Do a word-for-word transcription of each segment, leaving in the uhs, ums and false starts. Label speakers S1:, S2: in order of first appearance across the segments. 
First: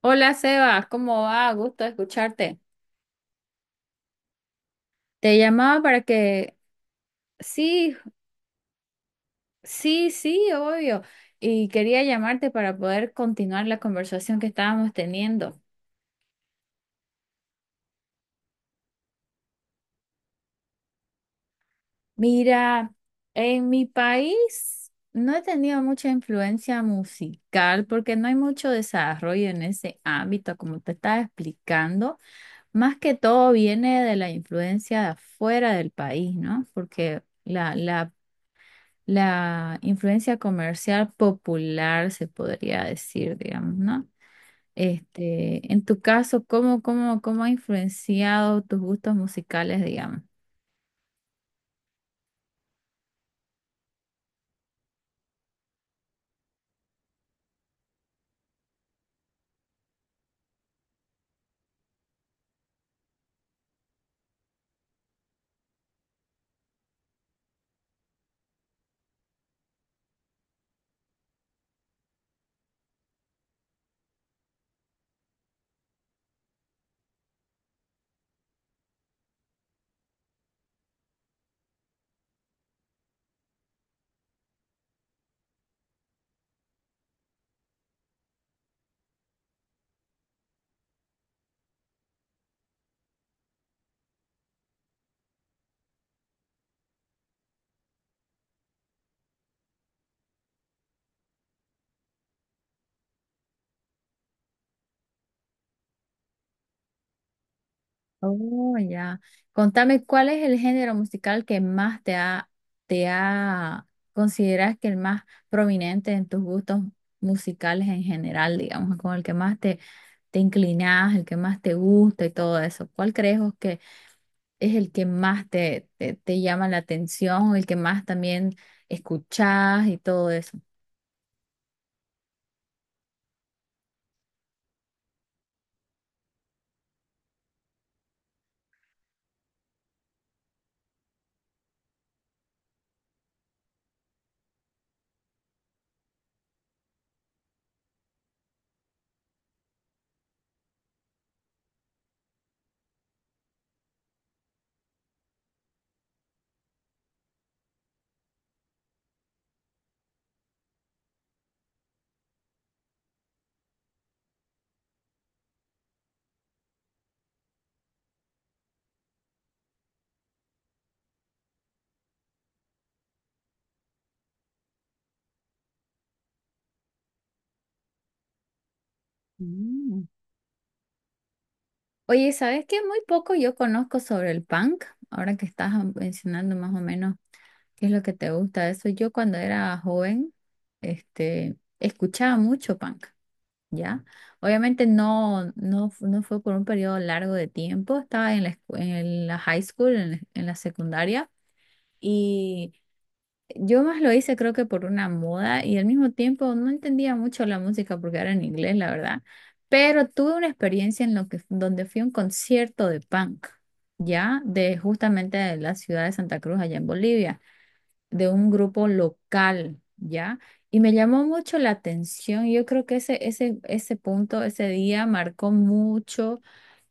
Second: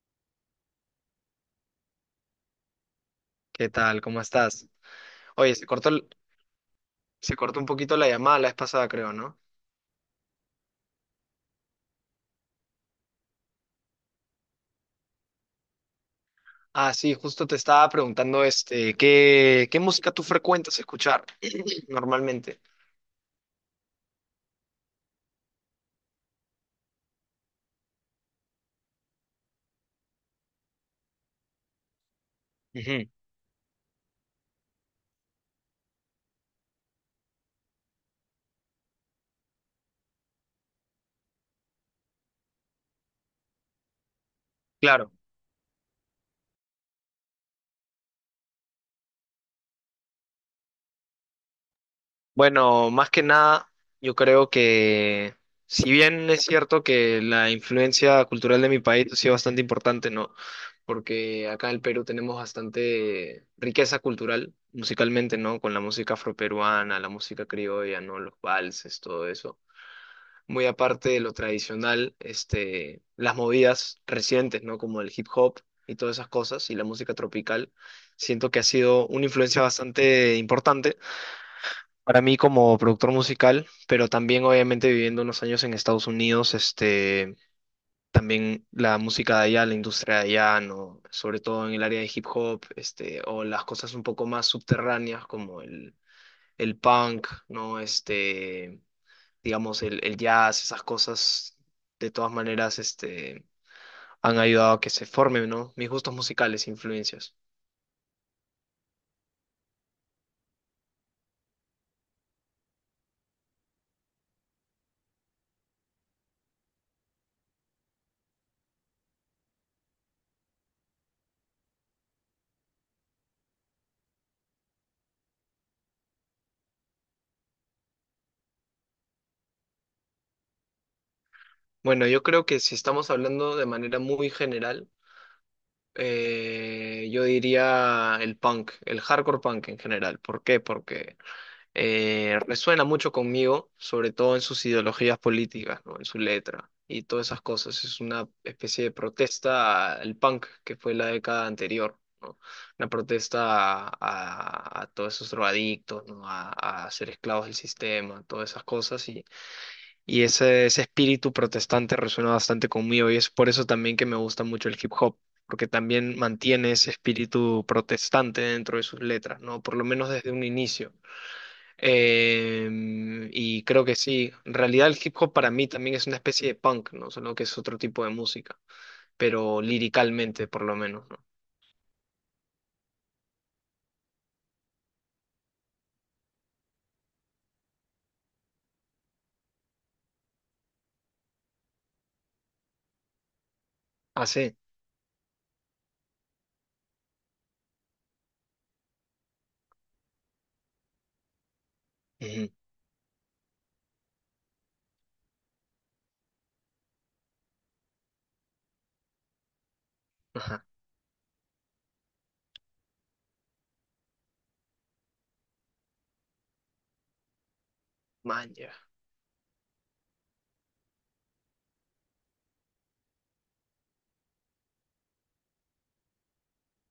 S1: Hola Sebas, ¿cómo va? Gusto escucharte.
S2: ¿Qué tal? ¿Cómo estás?
S1: Te
S2: Oye, se
S1: llamaba
S2: cortó,
S1: para
S2: el-
S1: que,
S2: se cortó un
S1: sí,
S2: poquito la llamada la vez pasada, creo, ¿no?
S1: sí, sí, obvio. Y quería llamarte para poder continuar la conversación que estábamos teniendo.
S2: Ah, sí, justo te estaba preguntando, este, ¿qué, qué música tú frecuentas escuchar normalmente?
S1: Mira, en mi país no he tenido mucha influencia musical porque no hay mucho desarrollo en ese ámbito, como te estaba explicando. Más
S2: Ujú,
S1: que todo viene de la influencia de afuera del país, ¿no? Porque la, la la influencia comercial popular, se podría decir, digamos, ¿no?
S2: claro.
S1: Este, en tu caso, ¿cómo, cómo, cómo ha influenciado tus gustos musicales, digamos?
S2: Bueno, más que nada, yo creo que, si bien es cierto que la influencia cultural de mi país ha sido bastante importante, ¿no? Porque acá en el Perú tenemos bastante riqueza cultural, musicalmente, ¿no? Con la música afroperuana, la música criolla, ¿no? Los valses, todo eso. Muy aparte de lo tradicional, este, las movidas recientes, ¿no? Como el hip hop y todas esas cosas y la música tropical, siento que ha sido una influencia bastante importante para mí como productor musical, pero también obviamente viviendo unos años en Estados Unidos, este, también la música de allá, la industria de allá, ¿no? Sobre todo en el área de hip hop, este, o las cosas un poco más subterráneas como el, el punk, ¿no? Este digamos, el, el jazz, esas cosas, de todas maneras, este, han ayudado a que se formen, ¿no? Mis gustos musicales, influencias.
S1: Oh, ya. Contame, ¿cuál es el género musical que más te ha, te ha, consideras que el más prominente en tus gustos musicales en general, digamos, con el que más te, te inclinas, el que más te gusta y todo eso? ¿Cuál crees vos es el que más te, te, te llama la atención, el que más también escuchás y todo eso?
S2: Bueno, yo creo que si estamos hablando de manera muy general, eh, yo diría el punk, el hardcore punk en general. ¿Por qué? Porque eh, resuena mucho conmigo, sobre todo en sus ideologías políticas, ¿no? En su letra y todas esas cosas. Es una especie de protesta al punk que fue la década anterior, ¿no? Una protesta a, a- a todos esos drogadictos, ¿no? A, a ser esclavos del sistema, todas esas cosas. Y, y ese, ese espíritu protestante resuena bastante conmigo y es por eso también que me gusta mucho el hip hop. Porque también mantiene ese espíritu protestante dentro de sus letras, ¿no? Por lo menos desde un inicio. Eh, y creo que sí. En realidad el hip hop para mí también es una especie de punk, ¿no? Solo que es otro tipo de música, pero
S1: Mm.
S2: liricalmente por lo menos, ¿no?
S1: Oye, ¿sabes qué? Muy poco yo conozco sobre el punk, ahora que estás ah, mencionando más o menos qué es lo que te gusta de eso. Yo cuando era joven, este, escuchaba mucho punk, ¿ya?
S2: Ah, sí.
S1: Obviamente no, no, fu- no fue por un periodo largo de tiempo, estaba en la, escu- en la high school, en la en la secundaria.
S2: Ujú.
S1: y Yo más lo hice creo que por una moda y al mismo tiempo no entendía mucho la música porque era en inglés, la verdad. Pero tuve una
S2: Ajá.
S1: experiencia en lo que, donde fui a un concierto de punk, ya de justamente de la ciudad de Santa Cruz, allá en Bolivia, de un
S2: Man, ya.
S1: grupo local, ya. Y me llamó mucho la atención. Yo creo que ese, ese, ese punto, ese día marcó mucho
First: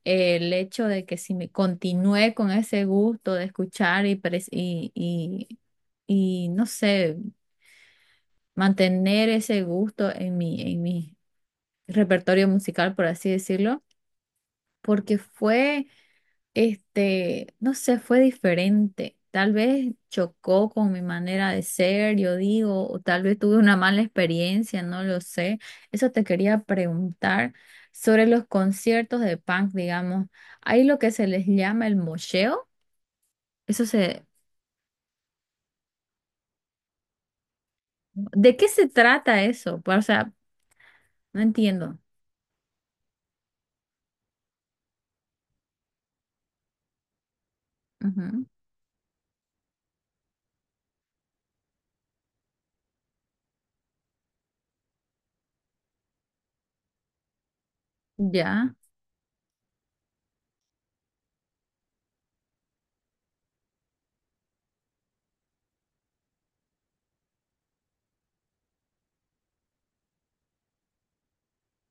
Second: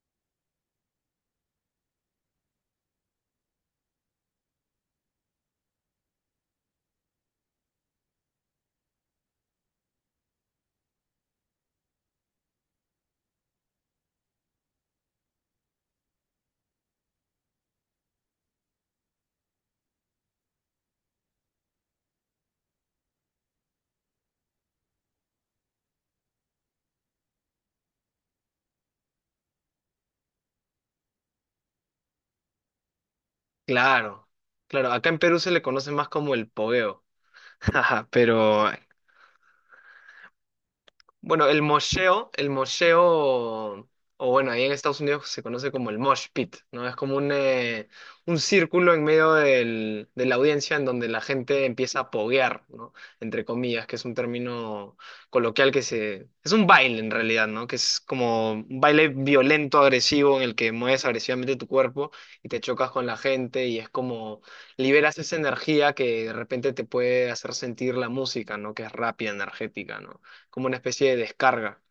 S1: el hecho de que si me continué con ese gusto de escuchar y, pres- y, y, y, no sé, mantener ese gusto en mi, en mi repertorio musical, por así decirlo, porque fue este, no sé, fue diferente. Tal vez chocó con mi manera de ser, yo digo, o tal vez tuve una mala experiencia, no lo sé. Eso te quería preguntar sobre los conciertos de punk, digamos. Hay lo que se les llama el mosheo. Eso se,
S2: Claro, claro. Acá en Perú se le conoce más como el pogueo. Ajá,
S1: ¿De qué
S2: pero
S1: se trata eso? Pa- O sea, no
S2: bueno, el
S1: entiendo.
S2: mosheo, el mosheo, o bueno, ahí en Estados Unidos se conoce como el mosh pit, ¿no? Es como un, eh, un
S1: Ujú.
S2: círculo en medio del- de la audiencia en donde la gente empieza a poguear, ¿no? Entre comillas, que es un término coloquial que se... Es un baile en realidad, ¿no? Que es como
S1: Ya.
S2: un baile violento, agresivo, en el que mueves agresivamente tu cuerpo y te chocas con la gente y es como liberas esa energía que de repente te puede hacer sentir la música, ¿no? Que es rápida, energética, ¿no? Como una especie de descarga.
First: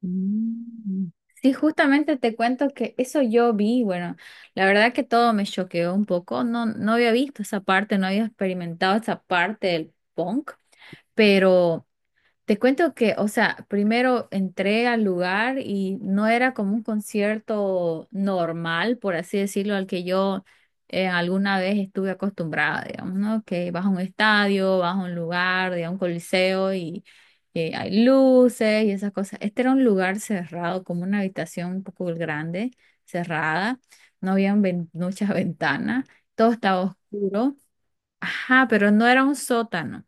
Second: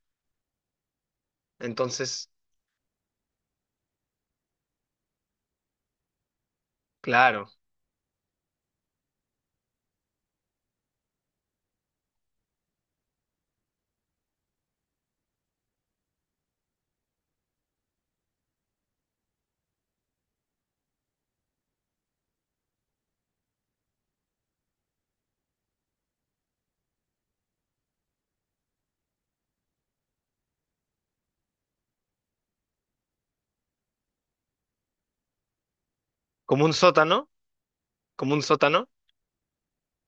S1: Mm. Sí, justamente
S2: Entonces,
S1: te cuento que eso yo vi, bueno, la verdad que todo me choqueó un poco, no, no había visto
S2: claro,
S1: esa parte, no había experimentado esa parte del punk, pero te cuento que, o sea, primero entré al lugar y no era como un concierto normal, por así decirlo, al que yo eh, alguna vez estuve acostumbrada, digamos, ¿no? Que vas a un estadio, vas a un lugar, digamos, un coliseo y eh, hay luces y esas cosas. Este era un lugar cerrado, como una habitación un poco grande, cerrada, no había muchas ventanas, todo
S2: como un
S1: estaba
S2: sótano,
S1: oscuro,
S2: como un
S1: ajá,
S2: sótano.
S1: pero no era un sótano.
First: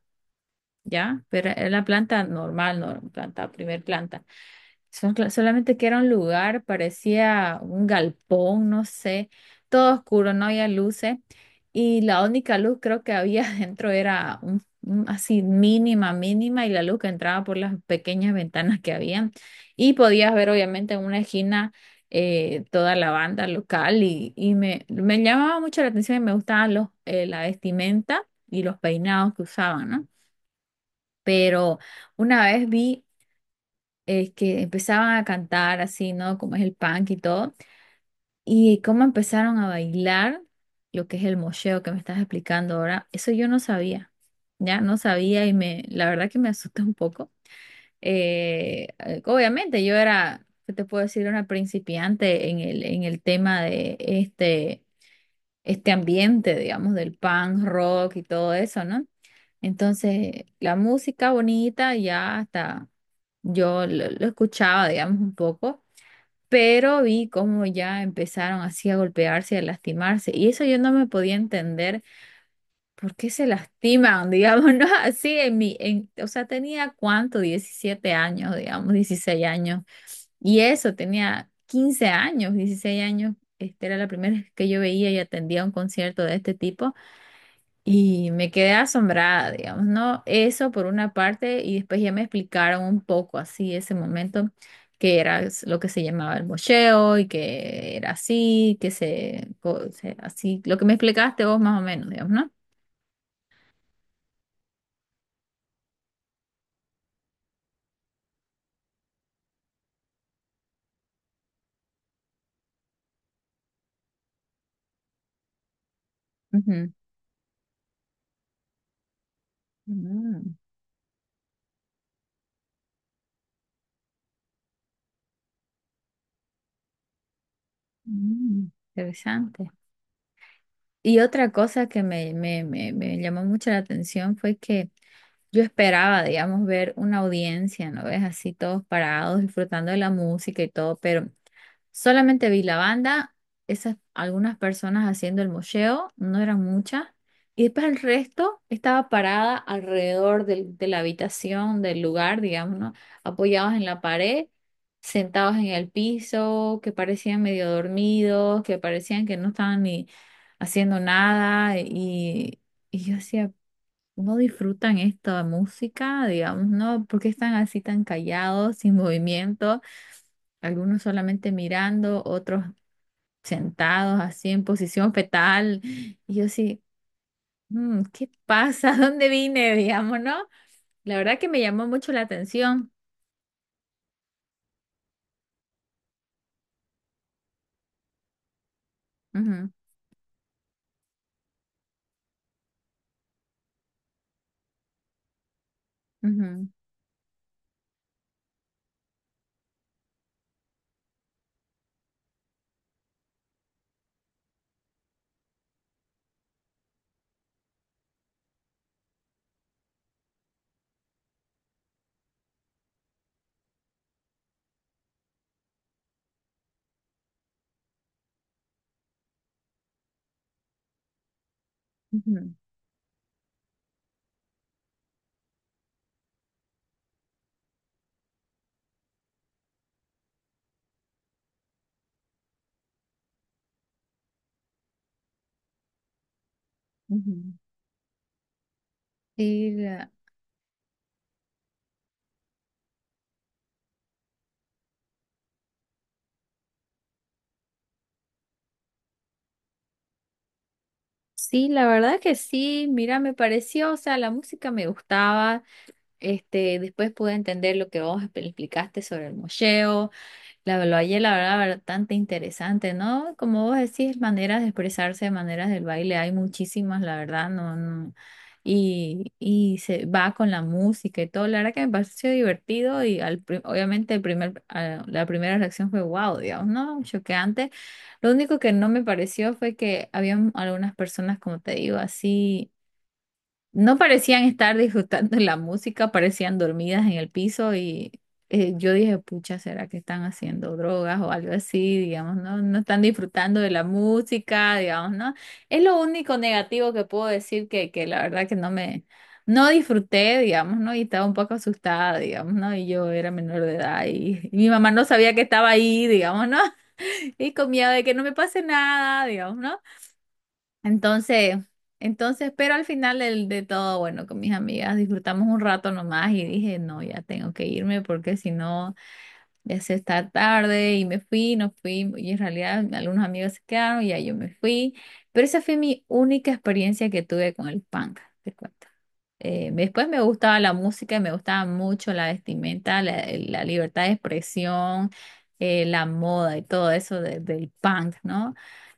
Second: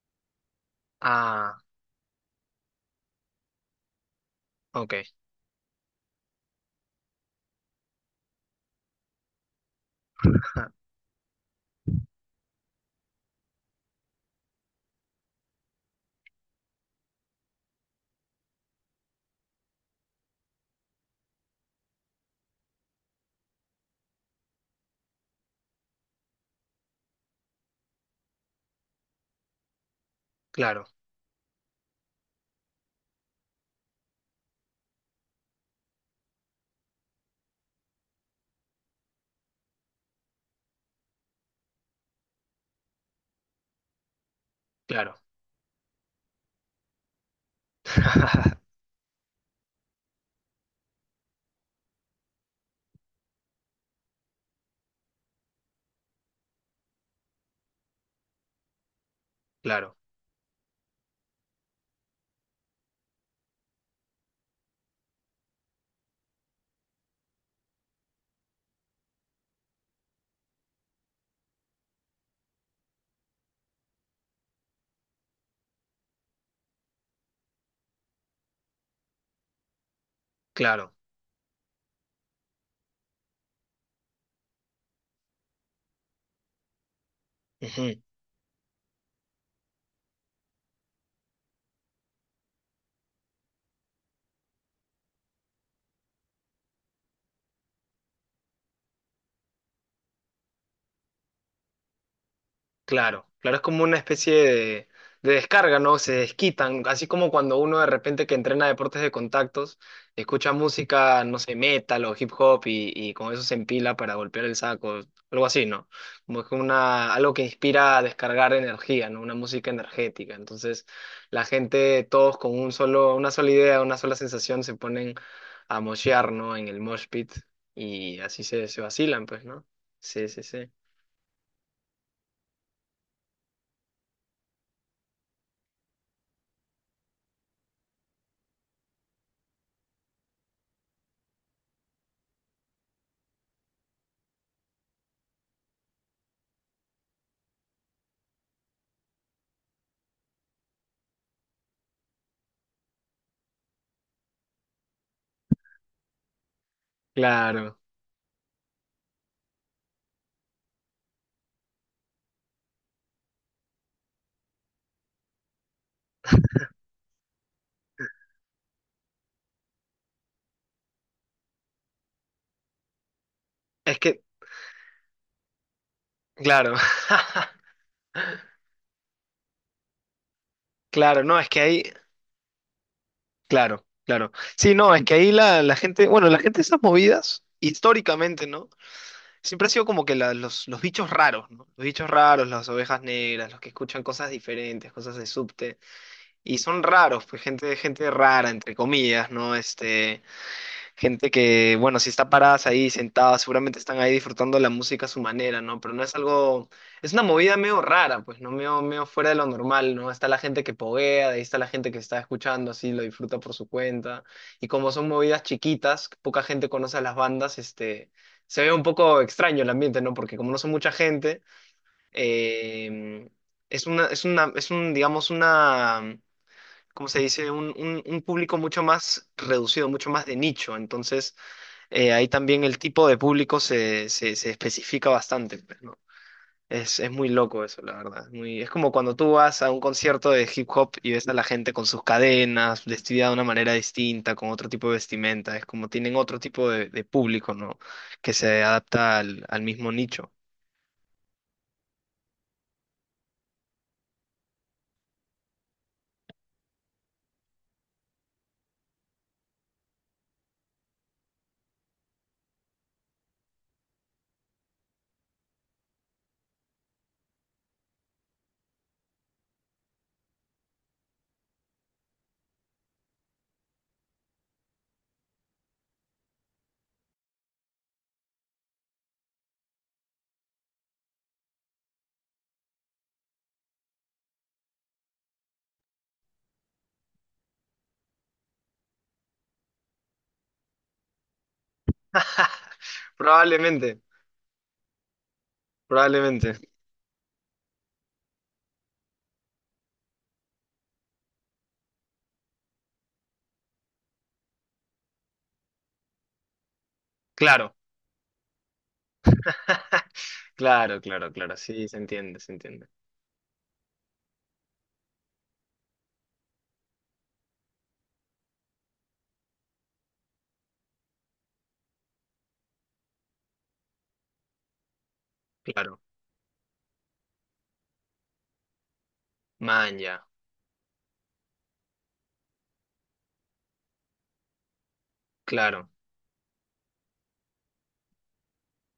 S1: ¿Ya? Pero
S2: Ah,
S1: era una planta normal, no, planta, primer planta.
S2: ok.
S1: Son- solamente que era un lugar, parecía un galpón, no sé, todo oscuro, no había
S2: Ajá,
S1: luces. Y la única luz creo que había dentro era un- un- así mínima, mínima, y la luz que entraba por las pequeñas ventanas que habían. Y podías ver obviamente en una esquina eh, toda la banda local y, y me, me llamaba mucho la atención y me gustaban los, eh, la vestimenta y los peinados que usaban, ¿no?
S2: claro,
S1: Pero una vez vi eh, que empezaban a cantar así, ¿no? Como es el punk y todo, y cómo empezaron a bailar lo que es el mosheo que me estás explicando ahora, eso yo no sabía, ya no
S2: claro.
S1: sabía y me, la verdad que me asusté un poco. Eh, eh, obviamente yo era, ¿qué te puedo decir? Una principiante en el, en el tema de este este ambiente, digamos, del punk rock y todo eso, ¿no?
S2: Claro,
S1: Entonces, la música bonita ya hasta yo lo, lo escuchaba, digamos, un poco, pero vi cómo ya empezaron así a golpearse y a lastimarse. Y eso yo no me podía entender por qué se lastiman, digamos, ¿no? Así en mi, en, o sea, tenía cuánto, diecisiete años, digamos, dieciséis años. Y
S2: claro.
S1: eso, tenía quince años, dieciséis años. Este era la primera vez que yo veía y atendía un concierto de este tipo
S2: Ujú.
S1: y me quedé asombrada, digamos, ¿no? Eso por una parte y después ya me explicaron un poco así ese momento que era es- lo que se llamaba el mocheo y que era así, que se, co- se- así, lo que me explicaste vos más o menos, digamos, no.
S2: Claro, claro, es como una especie de, de descarga, ¿no? Se desquitan, así como cuando uno de repente que entrena deportes de contactos, escucha música, no sé, metal o hip hop y, y con eso se empila para golpear el saco, algo así, ¿no? Como que
S1: Ujú.
S2: una, algo que inspira a descargar energía, ¿no? Una música energética.
S1: Mm,
S2: Entonces, la gente, todos con un solo, una sola idea, una sola sensación, se ponen a moshear, ¿no? En el mosh pit y así se,
S1: mm,
S2: se vacilan, pues, ¿no?
S1: interesante.
S2: Sí, sí, sí.
S1: Y otra cosa que me, me, me, me llamó mucho la atención fue que yo esperaba, digamos, ver una audiencia, ¿no ves? Así todos parados, disfrutando de la música y todo, pero solamente vi la banda, esas algunas personas haciendo el mocheo, no eran muchas, y después el resto estaba parada alrededor del- de la habitación, del lugar, digamos, ¿no? Apoyados en la pared, sentados en el piso, que parecían medio
S2: Claro.
S1: dormidos, que parecían que no estaban ni haciendo nada y, y yo decía, no disfrutan esta música, digamos, ¿no? ¿Por qué están así tan callados, sin movimiento? Algunos solamente mirando, otros
S2: Es
S1: sentados
S2: que
S1: así en posición fetal. Y yo
S2: claro,
S1: así, "Mm, ¿qué pasa? ¿Dónde vine? Digamos, ¿no? La
S2: claro,
S1: verdad
S2: no,
S1: que
S2: es
S1: me
S2: que ahí,
S1: llamó mucho la atención.
S2: claro, claro. Sí, no, es que ahí la, la gente, bueno, la gente de esas movidas, históricamente, ¿no? Siempre ha
S1: Ujú,
S2: sido como que la- los, los bichos raros, ¿no? Los bichos raros, las ovejas negras, los que escuchan cosas diferentes, cosas de subte, y
S1: ujú,
S2: son raros, pues gente, gente rara, entre comillas, ¿no? Este, gente que, bueno, si está paradas ahí, sentadas, seguramente están ahí disfrutando la música a su manera, ¿no? Pero no es algo, es una movida medio rara, pues, ¿no? Medio, medio fuera de lo normal, ¿no? Está la gente que poguea, de ahí está la gente que está escuchando, así, lo disfruta por su cuenta. Y como son movidas chiquitas, poca gente conoce a las bandas, este, se ve un poco extraño el ambiente, ¿no? Porque como no son mucha gente,
S1: ujú,
S2: eh, es una, es una, es un, digamos, una... ¿Cómo se dice? un, un un público mucho más reducido, mucho más de nicho. Entonces, eh, ahí también el tipo de público se, se, se especifica bastante, pues, ¿no? Es, es muy
S1: ujú.
S2: loco eso, la verdad. Es muy, es como cuando tú vas a
S1: Sí,
S2: un
S1: la,
S2: concierto de hip hop y ves a la gente con sus cadenas, vestida de una manera distinta, con otro tipo de vestimenta. Es como tienen otro tipo de, de público, ¿no? Que se adapta al, al mismo nicho.
S1: sí, la verdad que sí, mira, me pareció, o sea, la música me gustaba. Este, después pude entender lo que vos expl- explicaste sobre el mocheo. La valle la verdad, bastante interesante, ¿no? Como vos decís, maneras de expresarse, maneras del baile, hay muchísimas, la verdad, no, no. Y, y se va con la música y todo. La verdad que me pareció divertido y al, pri- obviamente el primer, a- la primera reacción fue wow, digamos, ¿no? Choqueante. Lo único que no me pareció fue que había algunas personas, como te digo, así. No parecían estar disfrutando la música, parecían dormidas en el piso y eh, yo dije, pucha, ¿será que están haciendo drogas o algo así? Digamos, no, no están disfrutando de la
S2: Probablemente,
S1: música, digamos, ¿no? Es lo único
S2: probablemente.
S1: negativo que puedo decir que, que la verdad que no me, no disfruté, digamos, ¿no? Y estaba un poco asustada, digamos, ¿no? Y yo era menor de edad y, y mi mamá no sabía que estaba ahí, digamos, ¿no? Y con
S2: Claro,
S1: miedo de que no me pase nada, digamos, ¿no?
S2: claro, claro,
S1: Entonces,
S2: claro. Sí, se entiende,
S1: entonces,
S2: se
S1: pero al
S2: entiende.
S1: final del- de, todo, bueno, con mis amigas disfrutamos un rato nomás y dije, no, ya tengo que irme porque si no, ya se está tarde y me fui, no fui, y en realidad algunos amigos se quedaron y ya yo me fui, pero esa fue
S2: Claro.
S1: mi única experiencia que tuve con el panga te cuento. Eh, después
S2: Maña.
S1: me gustaba la música y me gustaba mucho la vestimenta, la, la libertad de expresión, eh,
S2: Claro,
S1: la moda y todo eso de- del punk, ¿no?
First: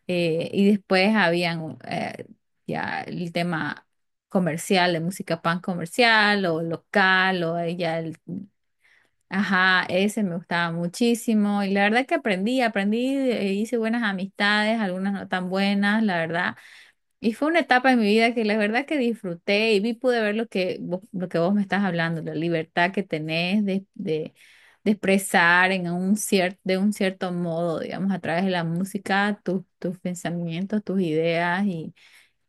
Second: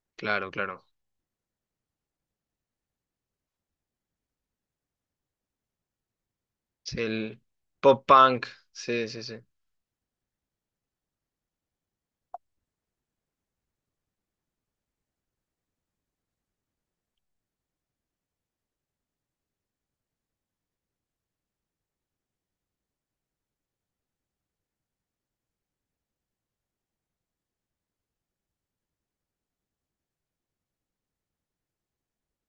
S1: Eh,
S2: claro,
S1: y
S2: claro.
S1: después habían eh, ya el tema comercial, de música punk comercial o
S2: Sí, el
S1: local o eh, ya
S2: pop
S1: el...
S2: punk. Sí, sí, sí.
S1: Ajá, ese me gustaba muchísimo y la verdad que aprendí, aprendí, eh, hice buenas amistades, algunas no tan buenas, la verdad, y fue una etapa en mi vida que la verdad que disfruté y vi, pude ver lo que vos, lo que vos me estás hablando, la libertad que tenés de, de, de expresar en un cierto, de un cierto modo, digamos, a través de la música, tus, tus pensamientos, tus ideas y,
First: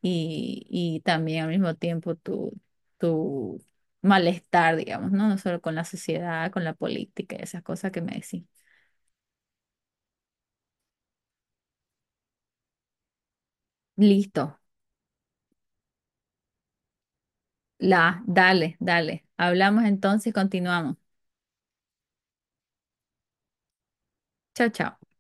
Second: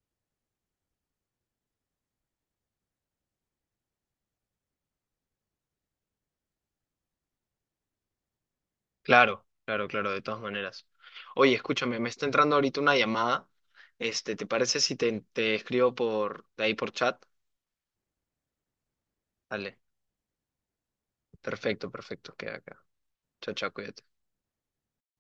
S1: y, y también al mismo tiempo tu, tu malestar, digamos, ¿no? No solo con la sociedad, con la política y esas cosas que me decís.
S2: Claro, claro, claro, de todas maneras. Oye, escúchame, me está entrando ahorita una llamada. Este, ¿te
S1: Listo,
S2: parece si te, te escribo por de ahí por chat?
S1: la, dale, dale.
S2: Dale.
S1: Hablamos entonces, continuamos.
S2: Perfecto, perfecto, queda acá. Chao, chao, cuídate.
S1: Chao, chao.